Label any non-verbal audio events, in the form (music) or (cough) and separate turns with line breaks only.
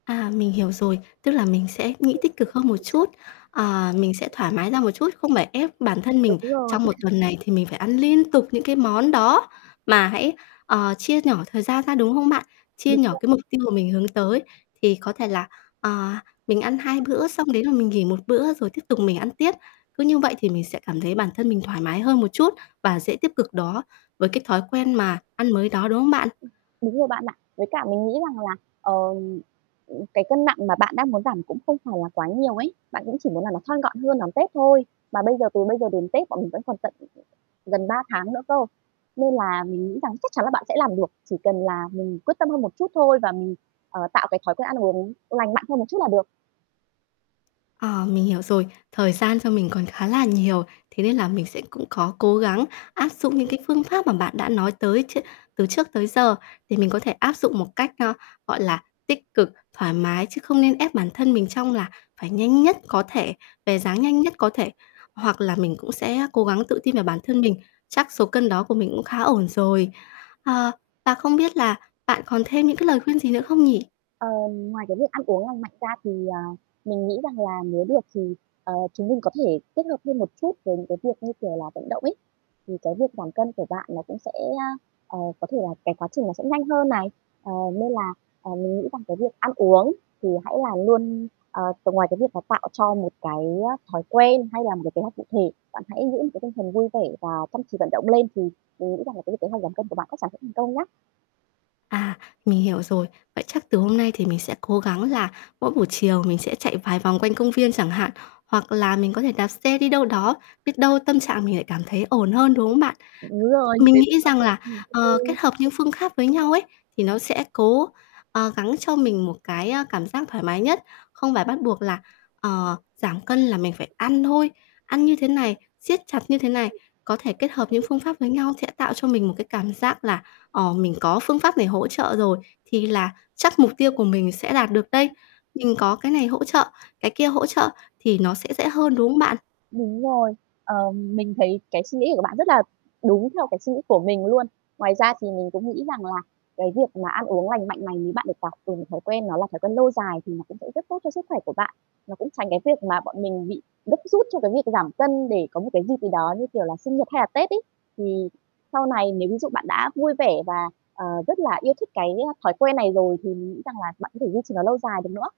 À, mình hiểu rồi. Tức là mình sẽ nghĩ tích cực hơn một chút, ờ, mình sẽ thoải mái ra một chút, không phải ép bản thân mình
Đúng rồi.
trong một
(chuckles)
tuần này thì mình phải ăn liên tục những cái món đó mà hãy, ờ, chia nhỏ thời gian ra, đúng không bạn? Chia
Đúng
nhỏ
rồi.
cái mục tiêu mà mình hướng tới, thì có thể là, ờ, mình ăn 2 bữa, xong đấy là mình nghỉ 1 bữa, rồi tiếp tục mình ăn tiếp. Cứ như vậy thì mình sẽ cảm thấy bản thân mình thoải mái hơn một chút và dễ tiếp cực đó với cái thói quen mà ăn mới đó, đúng không bạn?
Ừm, đúng rồi bạn ạ. Với cả mình nghĩ rằng là, ờm, ừm, cái cân nặng mà bạn đang muốn giảm cũng không phải là quá nhiều ấy. Bạn cũng chỉ muốn là nó thon gọn hơn đón Tết thôi. Mà bây giờ từ bây giờ đến Tết bọn mình vẫn còn tận, ừm, ừm, gần 3 tháng nữa cơ. Nên là mình nghĩ rằng chắc chắn là bạn sẽ làm được, chỉ cần là mình quyết tâm hơn một chút thôi và mình, ờ, tạo cái thói quen ăn uống lành mạnh hơn một chút là được.
Ờ, mình hiểu rồi. Thời gian cho mình còn khá là nhiều, thế nên là mình sẽ cũng có cố gắng áp dụng những cái phương pháp mà bạn đã nói tới tr từ trước tới giờ, thì mình có thể áp dụng một cách, ơ, gọi là, tích cực, thoải mái, chứ không nên ép bản thân mình trong là phải nhanh nhất có thể, về dáng nhanh nhất có thể, hoặc là mình cũng sẽ, á, cố gắng tự tin vào bản thân mình. Chắc số cân đó của mình cũng khá ổn rồi. Ờ, và không biết là bạn còn thêm những cái lời khuyên gì nữa không nhỉ?
Ờm, ngoài cái việc ăn uống lành mạnh ra thì, ờ, mình nghĩ rằng là nếu được thì, ờ, chúng mình có thể kết hợp thêm một chút với những cái việc như kiểu là vận động ấy, thì cái việc giảm cân của bạn nó cũng sẽ, à, ờ, có thể là cái quá trình nó sẽ nhanh hơn này. Ờ, nên là, ờ, mình nghĩ rằng cái việc ăn uống thì hãy là luôn, ờ, ngoài cái việc là tạo cho một cái, á, thói quen hay là một cái kế hoạch cụ thể, bạn hãy giữ một cái tinh thần vui vẻ và chăm chỉ vận động lên. Thì mình nghĩ rằng là cái việc kế hoạch giảm cân của bạn chắc chắn sẽ thành công nhá.
À, mình hiểu rồi. Vậy chắc từ hôm nay thì mình sẽ cố gắng là mỗi buổi chiều mình sẽ chạy vài vòng quanh công viên chẳng hạn, hoặc là mình có thể đạp xe đi đâu đó, biết đâu tâm trạng mình lại cảm thấy ổn hơn, đúng không bạn?
Đúng rồi,
Mình
thế
nghĩ
thì
rằng là,
(unintelligible)
ờ,
ừm. Đúng
kết
rồi ấy.
hợp những phương kháp với nhau ấy, thì nó sẽ cố, ờ, gắng cho mình một cái, á, cảm giác thoải mái nhất. Không phải bắt buộc là, ờ, giảm cân là mình phải ăn thôi, ăn như thế này, siết chặt như thế này. Có thể kết hợp những phương pháp với nhau sẽ tạo cho mình một cái cảm giác là, ờ, mình có phương pháp này hỗ trợ rồi, thì là chắc mục tiêu của mình sẽ đạt được đây. Mình có cái này hỗ trợ, cái kia hỗ trợ thì nó sẽ dễ hơn, đúng không bạn?
Đúng rồi. Ờ, mình thấy cái suy nghĩ này của bạn rất là đúng theo cái suy nghĩ của mình luôn. Ngoài ra thì mình cũng nghĩ rằng là cái việc mà ăn uống lành mạnh này bạn được học từ những thói quen nó là thói quen lâu dài, thì nó cũng sẽ rất tốt cho sức khỏe của bạn. Nó cũng tránh cái việc mà bọn mình bị gấp rút cho cái việc giảm cân để có một cái dịp gì đó, như kiểu là, sinh nhật hay là Tết ấy. Thì sau này nếu ví dụ bạn đã vui vẻ và, ờ, rất là yêu thích cái, a, thói quen này rồi, thì mình nghĩ rằng là bạn có thể duy trì nó lâu dài được nữa.